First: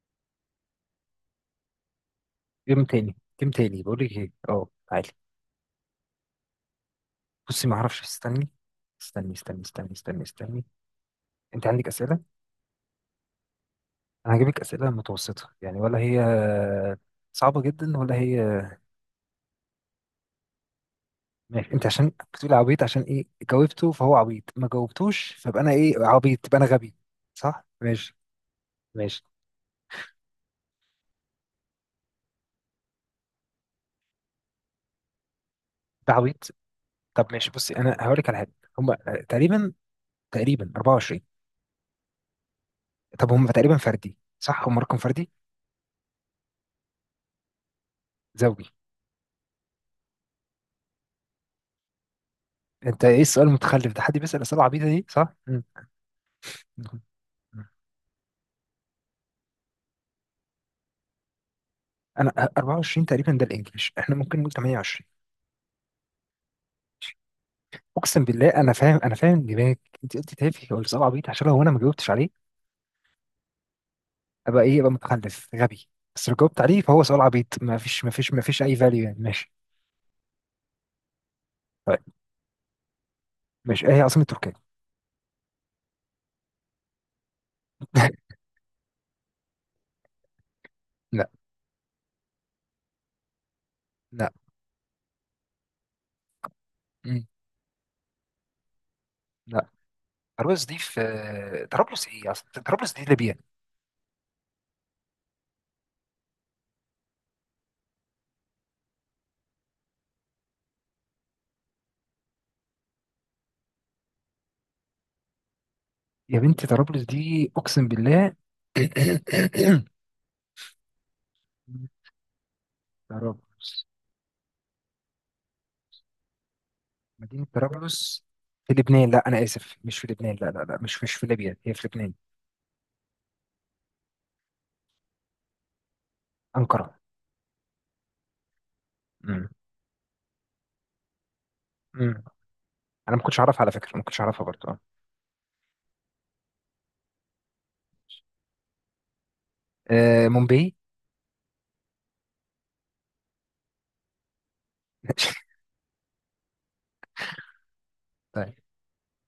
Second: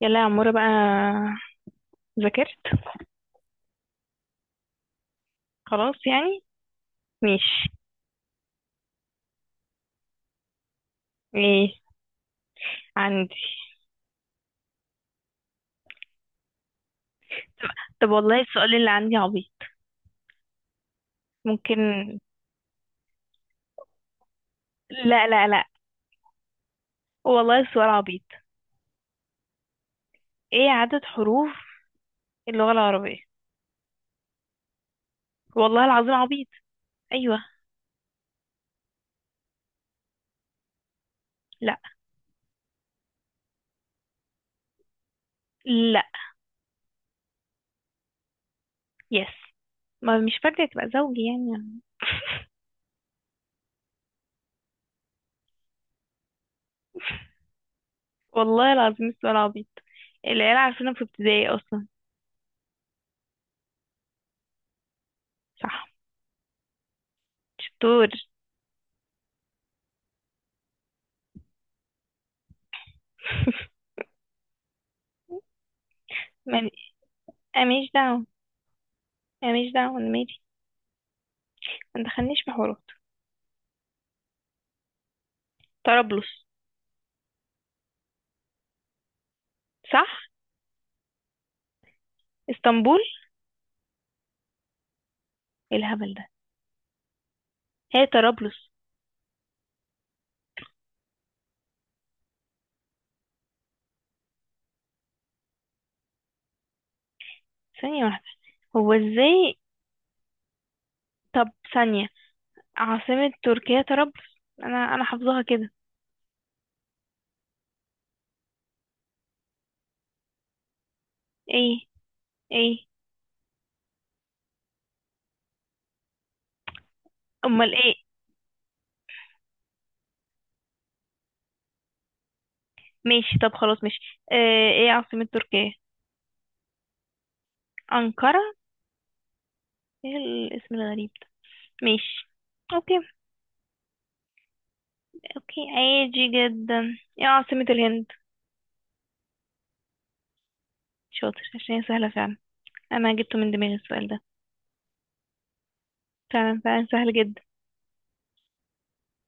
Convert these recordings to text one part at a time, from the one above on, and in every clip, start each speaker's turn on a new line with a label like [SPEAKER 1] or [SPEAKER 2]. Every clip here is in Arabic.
[SPEAKER 1] يلا يا عمورة بقى. ذاكرت؟
[SPEAKER 2] جيم تاني، جيم تاني، بقول لك ايه، تعالي.
[SPEAKER 1] خلاص يعني.
[SPEAKER 2] بصي،
[SPEAKER 1] ماشي.
[SPEAKER 2] ما اعرفش. استني استني استني استني استني استني. انت
[SPEAKER 1] ايه؟
[SPEAKER 2] عندك اسئله؟
[SPEAKER 1] عندي.
[SPEAKER 2] انا هجيبك اسئله متوسطه يعني، ولا هي صعبه جدا،
[SPEAKER 1] طب
[SPEAKER 2] ولا
[SPEAKER 1] والله
[SPEAKER 2] هي...
[SPEAKER 1] السؤال اللي عندي عبيط،
[SPEAKER 2] ماشي. انت عشان
[SPEAKER 1] ممكن؟
[SPEAKER 2] بتقول عبيط، عشان ايه؟ جاوبته فهو عبيط، ما
[SPEAKER 1] لا
[SPEAKER 2] جاوبتوش
[SPEAKER 1] لا
[SPEAKER 2] فبقى
[SPEAKER 1] لا،
[SPEAKER 2] انا ايه؟ عبيط؟ يبقى انا غبي؟
[SPEAKER 1] والله
[SPEAKER 2] صح،
[SPEAKER 1] السؤال
[SPEAKER 2] ماشي.
[SPEAKER 1] عبيط.
[SPEAKER 2] ماشي،
[SPEAKER 1] ايه عدد حروف اللغة العربية؟ والله
[SPEAKER 2] ده
[SPEAKER 1] العظيم عبيط.
[SPEAKER 2] عبيط. طب
[SPEAKER 1] ايوه.
[SPEAKER 2] ماشي، بصي، انا هقول لك على حاجه. هم تقريبا، 24.
[SPEAKER 1] لا.
[SPEAKER 2] طب هم تقريبا فردي، صح؟ هم رقم فردي؟
[SPEAKER 1] لا.
[SPEAKER 2] زوجي؟
[SPEAKER 1] يس. ما مش فاكرة، تبقى زوجي يعني.
[SPEAKER 2] انت ايه السؤال المتخلف ده؟ حد بيسال اسئله عبيطه دي؟ صح. مم. نعم.
[SPEAKER 1] والله العظيم السؤال عبيط، العيال عارفينه في ابتدائي اصلا.
[SPEAKER 2] انا 24 تقريبا ده الانجليش، احنا ممكن نقول 28.
[SPEAKER 1] صح. شطور.
[SPEAKER 2] اقسم بالله، انا فاهم، انا فاهم دماغك. انت قلت تافه ولا سؤال عبيط، عشان لو انا ما جاوبتش عليه ابقى ايه؟ ابقى متخلف غبي. بس لو
[SPEAKER 1] ما-
[SPEAKER 2] جاوبت عليه فهو سؤال عبيط،
[SPEAKER 1] أنا
[SPEAKER 2] ما
[SPEAKER 1] ماليش
[SPEAKER 2] فيش ما
[SPEAKER 1] دعوة،
[SPEAKER 2] فيش ما فيش اي فاليو يعني.
[SPEAKER 1] أنا
[SPEAKER 2] ماشي.
[SPEAKER 1] ماليش دعوة، أنا مالي. ما
[SPEAKER 2] طيب،
[SPEAKER 1] تدخلنيش في حوارات.
[SPEAKER 2] ماشي. ايه هي عاصمة تركيا؟
[SPEAKER 1] طرابلس. صح.
[SPEAKER 2] لا.
[SPEAKER 1] اسطنبول.
[SPEAKER 2] لا.
[SPEAKER 1] ايه الهبل ده؟
[SPEAKER 2] مم.
[SPEAKER 1] هي طرابلس.
[SPEAKER 2] لا. طرابلس دي في... طرابلس ايه اصلا؟ طرابلس دي ليبيا.
[SPEAKER 1] ثانية واحدة، هو ازاي؟ طب، ثانية. عاصمة تركيا طرابلس، انا حافظاها كده.
[SPEAKER 2] يا بنتي، طرابلس دي اقسم بالله...
[SPEAKER 1] ايه؟ ايه؟
[SPEAKER 2] طرابلس، مدينة
[SPEAKER 1] امال ايه؟
[SPEAKER 2] طرابلس في لبنان. لا، أنا آسف، مش في لبنان. لا لا لا، مش في ليبيا، هي في لبنان.
[SPEAKER 1] ماشي طب خلاص، ماشي اه. ايه عاصمة تركيا؟
[SPEAKER 2] أنقرة.
[SPEAKER 1] انقرة.
[SPEAKER 2] امم
[SPEAKER 1] ايه الاسم الغريب ده؟
[SPEAKER 2] امم
[SPEAKER 1] ماشي. اوكي.
[SPEAKER 2] أنا ما كنتش أعرفها على فكرة، ما كنتش أعرفها برضه. آه.
[SPEAKER 1] اوكي عادي جدا. ايه عاصمة الهند؟
[SPEAKER 2] مومباي.
[SPEAKER 1] شاطر، عشان هي سهلة فعلا. انا جبته من دماغي السؤال ده. فعلا فعلا سهل جدا.
[SPEAKER 2] طيب،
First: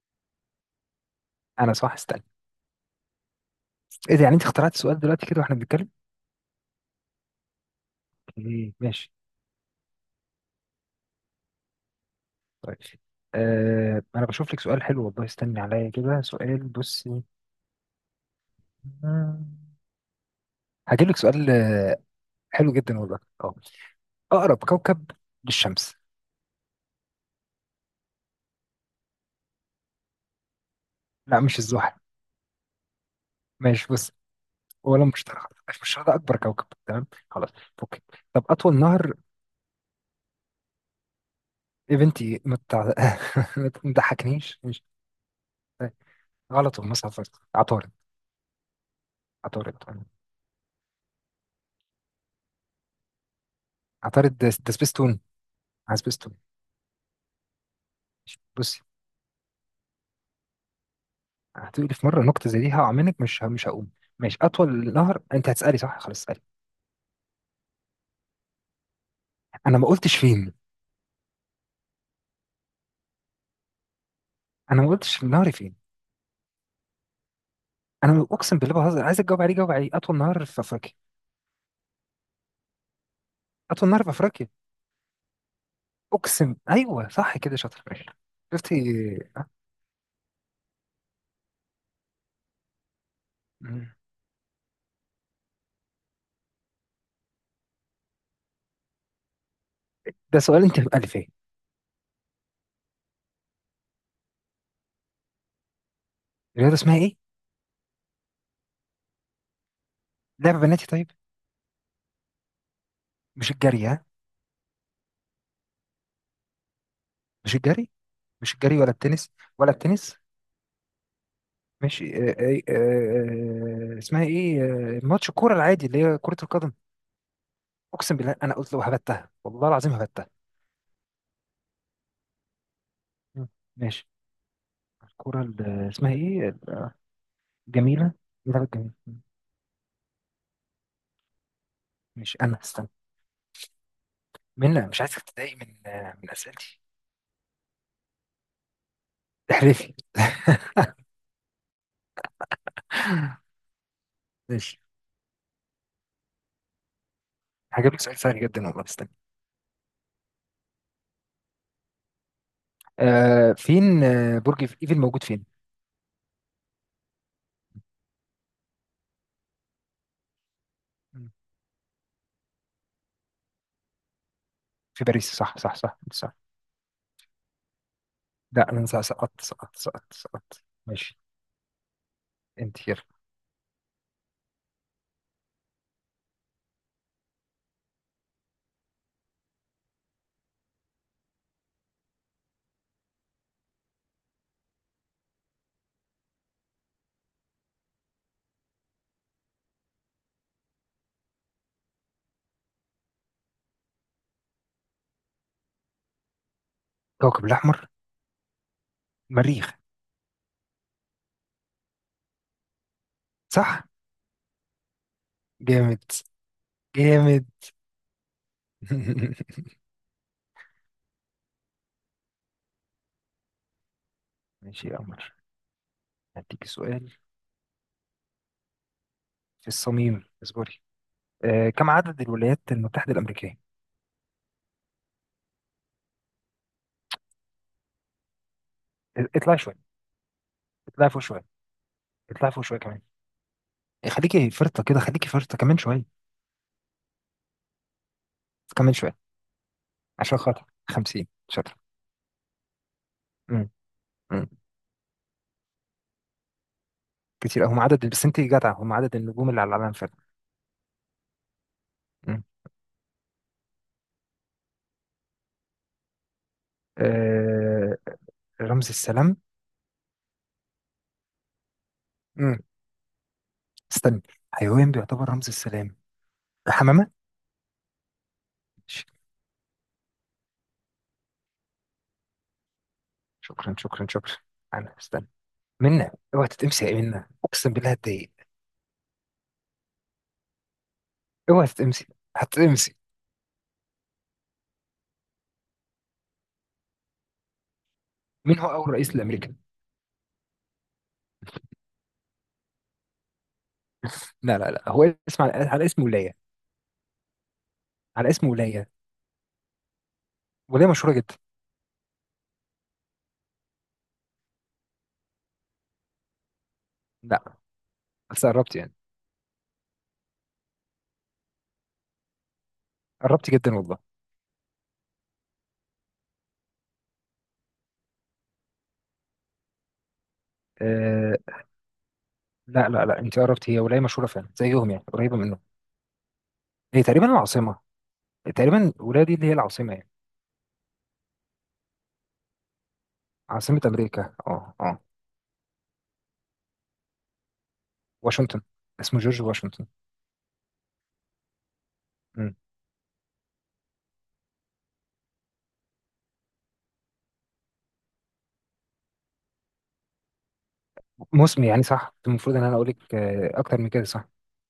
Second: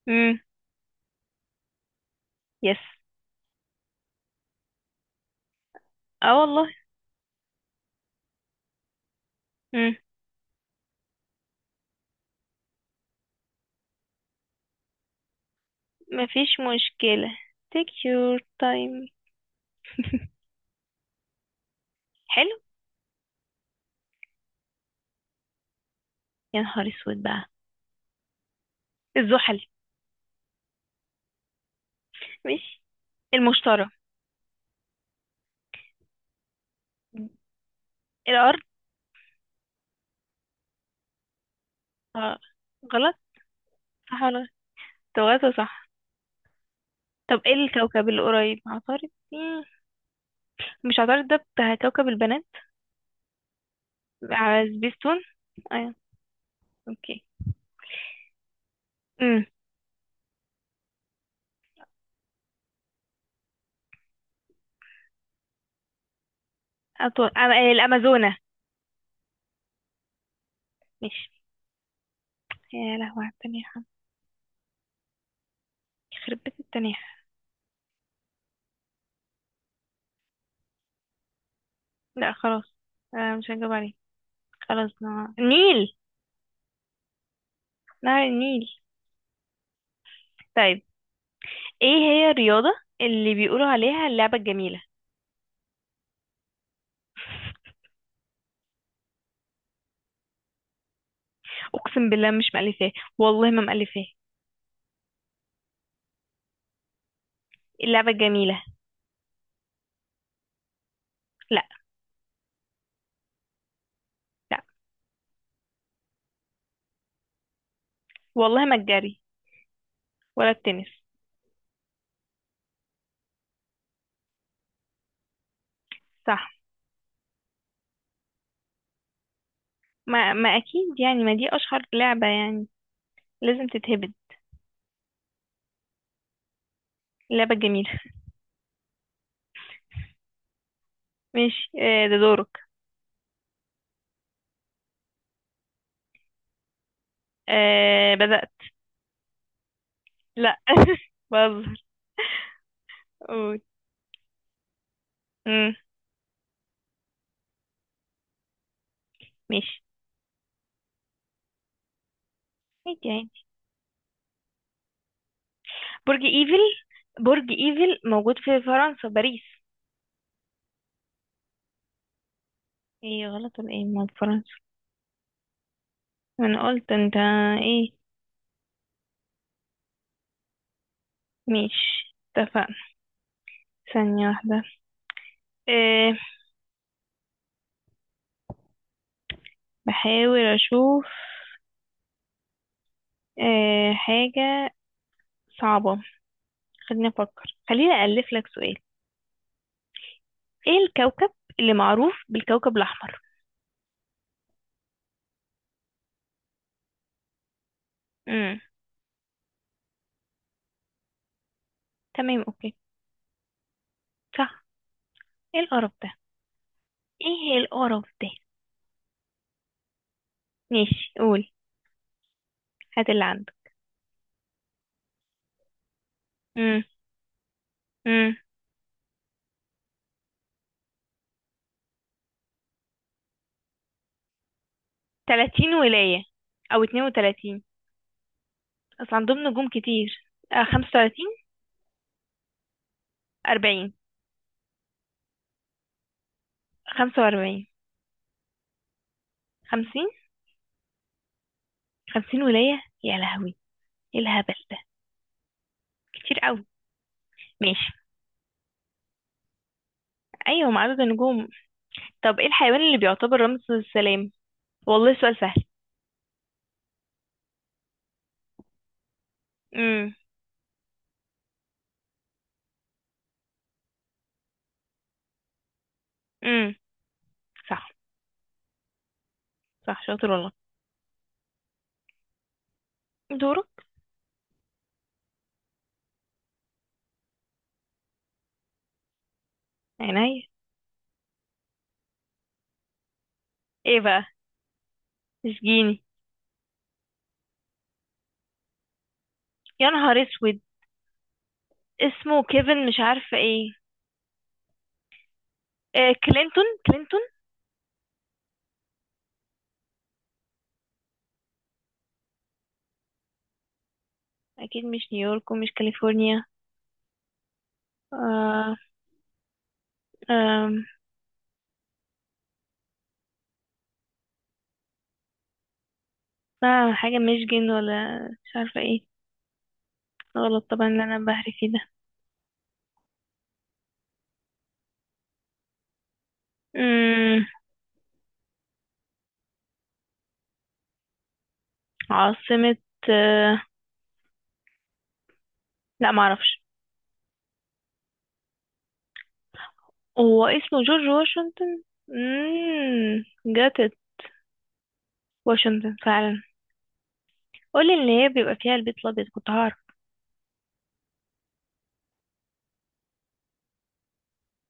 [SPEAKER 1] امم.
[SPEAKER 2] أنا صح، استنى.
[SPEAKER 1] يس.
[SPEAKER 2] إيه ده؟ يعني أنت اخترعت السؤال دلوقتي كده وإحنا بنتكلم؟
[SPEAKER 1] اه والله.
[SPEAKER 2] إيه، ماشي.
[SPEAKER 1] امم.
[SPEAKER 2] طيب. أنا بشوف لك سؤال حلو والله، استني عليا كده،
[SPEAKER 1] مفيش
[SPEAKER 2] سؤال. بصي.
[SPEAKER 1] مشكلة. take your time.
[SPEAKER 2] هجيب لك سؤال،
[SPEAKER 1] حلو.
[SPEAKER 2] حلو جدا والله. أه أقرب كوكب للشمس.
[SPEAKER 1] يا نهار اسود بقى. الزحل.
[SPEAKER 2] لا، مش الزحل.
[SPEAKER 1] ماشي. المشتري.
[SPEAKER 2] ماشي، بص، ولا مش ترى، مش ده اكبر كوكب، تمام، خلاص، اوكي. طب
[SPEAKER 1] الارض.
[SPEAKER 2] اطول نهر
[SPEAKER 1] آه،
[SPEAKER 2] ايفنتي، ما تع-
[SPEAKER 1] غلط.
[SPEAKER 2] ما
[SPEAKER 1] صح ولا غلط؟
[SPEAKER 2] تضحكنيش، مش...
[SPEAKER 1] توازو صح.
[SPEAKER 2] غلط ومصر، عطارد،
[SPEAKER 1] طب ايه
[SPEAKER 2] عطارد،
[SPEAKER 1] الكوكب القريب؟ عطارد. مم.
[SPEAKER 2] عطارد،
[SPEAKER 1] مش عطارد ده بتاع كوكب البنات
[SPEAKER 2] عطارد. ده
[SPEAKER 1] على سبيستون؟
[SPEAKER 2] سبيستون.
[SPEAKER 1] ايوه.
[SPEAKER 2] على سبيستون.
[SPEAKER 1] اوكي.
[SPEAKER 2] ماشي. بصي،
[SPEAKER 1] امم.
[SPEAKER 2] هتقولي في مره نكته زي دي هعملك، مش هقوم. ماشي، اطول نهر. انت هتسالي؟ صح، خلاص، اسالي.
[SPEAKER 1] أطول أم... الامازونة.
[SPEAKER 2] انا ما قلتش فين.
[SPEAKER 1] ماشي. يا لهوي على التنيحة.
[SPEAKER 2] انا ما قلتش نهري فين.
[SPEAKER 1] يخرب بيت التنيحة.
[SPEAKER 2] انا اقسم بالله، بهزر، عايزك تجاوب عليه، جاوب عليه، اطول نهر في افريقيا.
[SPEAKER 1] لا خلاص، مش هجاوب
[SPEAKER 2] اطول
[SPEAKER 1] عليه.
[SPEAKER 2] نهر في افريقيا.
[SPEAKER 1] خلاص نهار النيل.
[SPEAKER 2] اقسم، ايوه، صح كده، شاطر، ماشي.
[SPEAKER 1] نهر النيل.
[SPEAKER 2] شفتي؟
[SPEAKER 1] طيب، ايه هي الرياضة اللي بيقولوا عليها اللعبة الجميلة؟
[SPEAKER 2] ده سؤال انت مألفاه.
[SPEAKER 1] اقسم بالله مش مألفاه، والله ما مألفاه.
[SPEAKER 2] الرياضة اسمها ايه؟
[SPEAKER 1] اللعبة جميلة.
[SPEAKER 2] لعبة بناتي طيب؟
[SPEAKER 1] لا.
[SPEAKER 2] مش الجري ها؟
[SPEAKER 1] لا.
[SPEAKER 2] مش الجري؟ مش
[SPEAKER 1] والله ما
[SPEAKER 2] الجري ولا
[SPEAKER 1] الجري.
[SPEAKER 2] التنس؟ ولا التنس؟
[SPEAKER 1] ولا التنس.
[SPEAKER 2] ماشي. اسمها ايه؟ ماتش الكورة العادي اللي هي كرة
[SPEAKER 1] صح.
[SPEAKER 2] القدم. اقسم بالله، انا قلت لو هبتها والله العظيم هبتها.
[SPEAKER 1] ما اكيد يعني، ما دي اشهر لعبة يعني،
[SPEAKER 2] مم.
[SPEAKER 1] لازم
[SPEAKER 2] ماشي،
[SPEAKER 1] تتهبد.
[SPEAKER 2] الكورة اسمها ايه؟
[SPEAKER 1] لعبة جميلة.
[SPEAKER 2] الجميلة اللعبة الجميلة. مم.
[SPEAKER 1] ماشي ده
[SPEAKER 2] ماشي،
[SPEAKER 1] دورك.
[SPEAKER 2] انا استنى. منى، مش عايزك تتضايق من اسئلتي.
[SPEAKER 1] بدأت.
[SPEAKER 2] احرفي.
[SPEAKER 1] لا. بهزر. قول.
[SPEAKER 2] ماشي،
[SPEAKER 1] امم.
[SPEAKER 2] هجيب لك سؤال سهل جدا والله، استنى.
[SPEAKER 1] ماشي. عادي عادي.
[SPEAKER 2] آه، فين آه، برج ايفل موجود فين؟
[SPEAKER 1] برج ايفل، برج ايفل موجود في فرنسا باريس.
[SPEAKER 2] مم.
[SPEAKER 1] ايه، غلط ولا ايه؟ ما فرنسا.
[SPEAKER 2] في باريس، صح، صح، صح.
[SPEAKER 1] انا قلت. انت ايه؟
[SPEAKER 2] لا، انا سقطت سقطت سقطت سقطت سقطت. ماشي.
[SPEAKER 1] ماشي، اتفقنا.
[SPEAKER 2] انت، يلا.
[SPEAKER 1] ثانية واحدة. آه، بحاول اشوف. حاجة صعبة. خليني افكر، خليني أألف لك سؤال. ايه الكوكب اللي معروف بالكوكب الاحمر؟
[SPEAKER 2] كوكب الاحمر؟
[SPEAKER 1] امم.
[SPEAKER 2] مريخ.
[SPEAKER 1] تمام اوكي.
[SPEAKER 2] صح.
[SPEAKER 1] صح. ايه القرف
[SPEAKER 2] جامد،
[SPEAKER 1] ده؟
[SPEAKER 2] جامد.
[SPEAKER 1] ايه القرف ده؟ ماشي قول، هات اللي عندك.
[SPEAKER 2] ماشي يا قمر، هديك
[SPEAKER 1] امم
[SPEAKER 2] سؤال
[SPEAKER 1] امم
[SPEAKER 2] في الصميم، اصبري. كم عدد الولايات المتحدة الأمريكية؟
[SPEAKER 1] 30 ولاية، او 32. اصل عندهم
[SPEAKER 2] اطلعي
[SPEAKER 1] نجوم
[SPEAKER 2] شوية.
[SPEAKER 1] كتير.
[SPEAKER 2] اطلعي فوق
[SPEAKER 1] 35.
[SPEAKER 2] شوية. اطلعي فوق شوية كمان.
[SPEAKER 1] 40.
[SPEAKER 2] إيه، خليكي فرطة كده، خليكي فرطة كمان شوية.
[SPEAKER 1] 45.
[SPEAKER 2] كمان شوية.
[SPEAKER 1] 50.
[SPEAKER 2] عشان خاطر... 50 شاطر.
[SPEAKER 1] 50 ولاية، يا لهوي.
[SPEAKER 2] مم.
[SPEAKER 1] ايه
[SPEAKER 2] مم.
[SPEAKER 1] الهبل ده؟ كتير قوي.
[SPEAKER 2] كتير أوي. هم
[SPEAKER 1] ماشي،
[SPEAKER 2] عدد، بس انت جدعة، هم عدد النجوم اللي على العالم فعلا.
[SPEAKER 1] ايوه، مع عدد النجوم. طب
[SPEAKER 2] مم.
[SPEAKER 1] ايه الحيوان اللي بيعتبر رمز السلام؟ والله سؤال سهل.
[SPEAKER 2] آه رمز السلام.
[SPEAKER 1] امم.
[SPEAKER 2] مم. استنى، حيوان بيعتبر رمز السلام.
[SPEAKER 1] امم.
[SPEAKER 2] الحمامة.
[SPEAKER 1] صح.
[SPEAKER 2] ش-
[SPEAKER 1] صح شاطر والله. دورك.
[SPEAKER 2] شكرا، شكرا، شكرا. أنا استنى. منا، اوعى تتقمصي، يا منا أقسم بالله هتضايق.
[SPEAKER 1] عينيا.
[SPEAKER 2] اوعى تتقمصي، هتتقمصي.
[SPEAKER 1] ايه بقى؟ اشجيني.
[SPEAKER 2] مين هو أول رئيس لأمريكا؟
[SPEAKER 1] يا نهار اسود. اسمه كيفن، مش عارفه ايه.
[SPEAKER 2] لا لا لا، هو اسم على اسم ولاية.
[SPEAKER 1] كلينتون كلينتون.
[SPEAKER 2] على اسم ولاية، ولاية مشهورة جدا.
[SPEAKER 1] اكيد مش نيويورك ومش كاليفورنيا.
[SPEAKER 2] لا، بس
[SPEAKER 1] آه
[SPEAKER 2] قربت يعني،
[SPEAKER 1] آه
[SPEAKER 2] قربت جدا والله.
[SPEAKER 1] حاجه ميشيغان ولا مش عارفه ايه. غلط طبعا، اللي انا
[SPEAKER 2] أه
[SPEAKER 1] بهري فيه ده.
[SPEAKER 2] لا لا لا، أنت قربت. هي ولاية مشهورة فعلا زيهم، يعني قريبة منهم. هي تقريبا
[SPEAKER 1] امم.
[SPEAKER 2] العاصمة، تقريبا الولاية دي اللي هي العاصمة يعني.
[SPEAKER 1] عاصمه. آه
[SPEAKER 2] عاصمة أمريكا،
[SPEAKER 1] لا معرفش.
[SPEAKER 2] واشنطن. اسمه جورج واشنطن.
[SPEAKER 1] هو اسمه جورج واشنطن؟ جت واشنطن فعلا. قولي اللي هي بيبقى فيها البيت الابيض كنت هعرف.
[SPEAKER 2] موسمي يعني، صح، المفروض ان انا اقول لك اكتر من كده، صح.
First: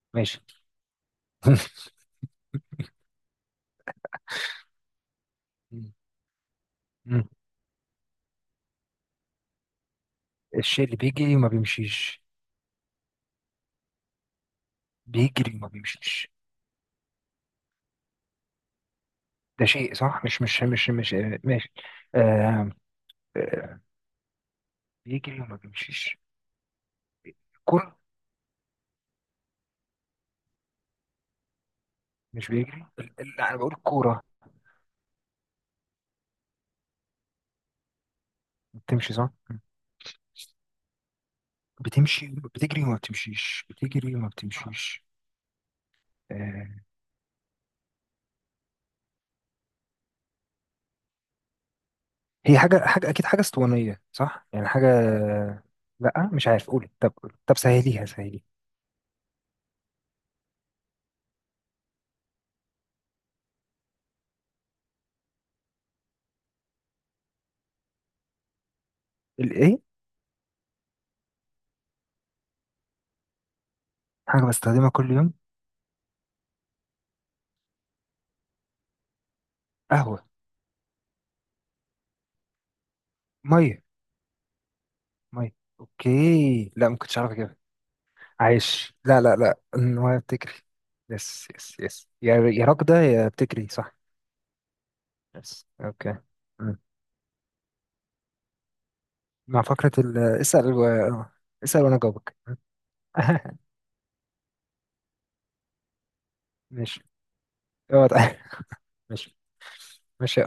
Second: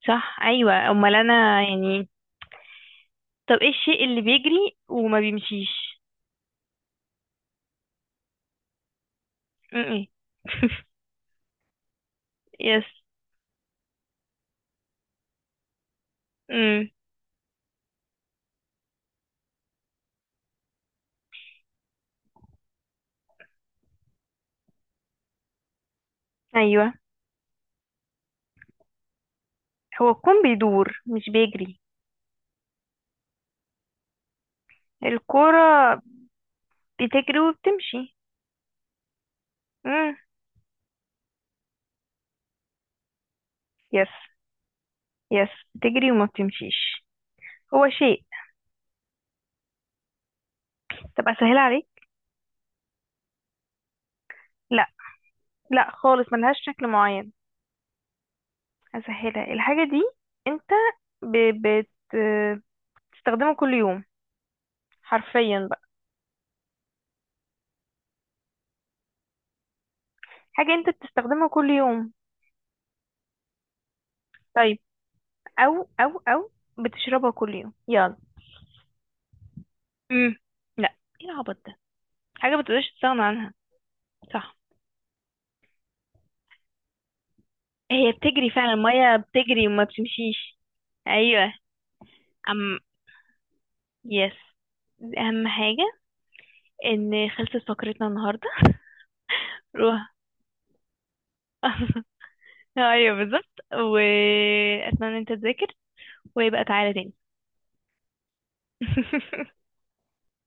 [SPEAKER 1] صح.
[SPEAKER 2] ماشي.
[SPEAKER 1] ايوه، امال انا يعني. طب ايه الشيء اللي بيجري وما بيمشيش؟
[SPEAKER 2] مم.
[SPEAKER 1] م-م.
[SPEAKER 2] الشيء اللي بيجري وما بيمشيش؟
[SPEAKER 1] يس.
[SPEAKER 2] بيجري وما بيمشيش؟
[SPEAKER 1] امم.
[SPEAKER 2] ده شيء، صح، مش مش مش مش آه، ماشي. آه آه، بيجري وما بيمشيش...
[SPEAKER 1] ايوه.
[SPEAKER 2] الكرة.
[SPEAKER 1] هو الكون بيدور مش بيجري.
[SPEAKER 2] مش بيجري لا، انا بقول الكورة.
[SPEAKER 1] الكرة بتجري وبتمشي.
[SPEAKER 2] بتمشي، صح. مم.
[SPEAKER 1] امم.
[SPEAKER 2] بتمشي. بتجري وما بتمشيش؟
[SPEAKER 1] يس
[SPEAKER 2] بتجري وما بتمشيش؟
[SPEAKER 1] يس، بتجري وما
[SPEAKER 2] آه
[SPEAKER 1] بتمشيش. هو شيء. طب اسهلها عليك.
[SPEAKER 2] هي حاجة، أكيد حاجة اسطوانية، صح يعني،
[SPEAKER 1] لا.
[SPEAKER 2] حاجة.
[SPEAKER 1] لا
[SPEAKER 2] لا،
[SPEAKER 1] خالص،
[SPEAKER 2] مش
[SPEAKER 1] ملهاش
[SPEAKER 2] عارف،
[SPEAKER 1] شكل
[SPEAKER 2] قولي. طب
[SPEAKER 1] معين.
[SPEAKER 2] طب سهليها، سهليها.
[SPEAKER 1] اسهلها الحاجة دي. انت ب... بت... بتستخدمه كل يوم، حرفيا بقى.
[SPEAKER 2] الإيه؟
[SPEAKER 1] حاجة انت بتستخدمها كل يوم.
[SPEAKER 2] حاجة
[SPEAKER 1] طيب،
[SPEAKER 2] بستخدمها كل يوم؟
[SPEAKER 1] او او بتشربها كل يوم، يلا.
[SPEAKER 2] قهوة.
[SPEAKER 1] امم. لا ايه العبط ده. حاجة بتقدرش تستغنى عنها.
[SPEAKER 2] مية.
[SPEAKER 1] صح.
[SPEAKER 2] مية. اوكي، لا ما كنتش عارف كده.
[SPEAKER 1] هي بتجري فعلا.
[SPEAKER 2] عايش،
[SPEAKER 1] المية
[SPEAKER 2] لا لا لا،
[SPEAKER 1] بتجري وما
[SPEAKER 2] انها بتجري.
[SPEAKER 1] بتمشيش. ايوه.
[SPEAKER 2] يس، يس، يس، يا
[SPEAKER 1] ام.
[SPEAKER 2] راكدة يا بتجري، صح.
[SPEAKER 1] يس. دي اهم
[SPEAKER 2] يس،
[SPEAKER 1] حاجة.
[SPEAKER 2] اوكي. مم.
[SPEAKER 1] ان خلصت فقرتنا النهاردة.
[SPEAKER 2] مع فقرة
[SPEAKER 1] روح.
[SPEAKER 2] ال اسأل و... اسأل وانا جاوبك.
[SPEAKER 1] ايوه بالظبط، واتمنى ان انت تذاكر ويبقى تعالى
[SPEAKER 2] ماشي،
[SPEAKER 1] تاني.
[SPEAKER 2] اقعد. ماشي. ماشي.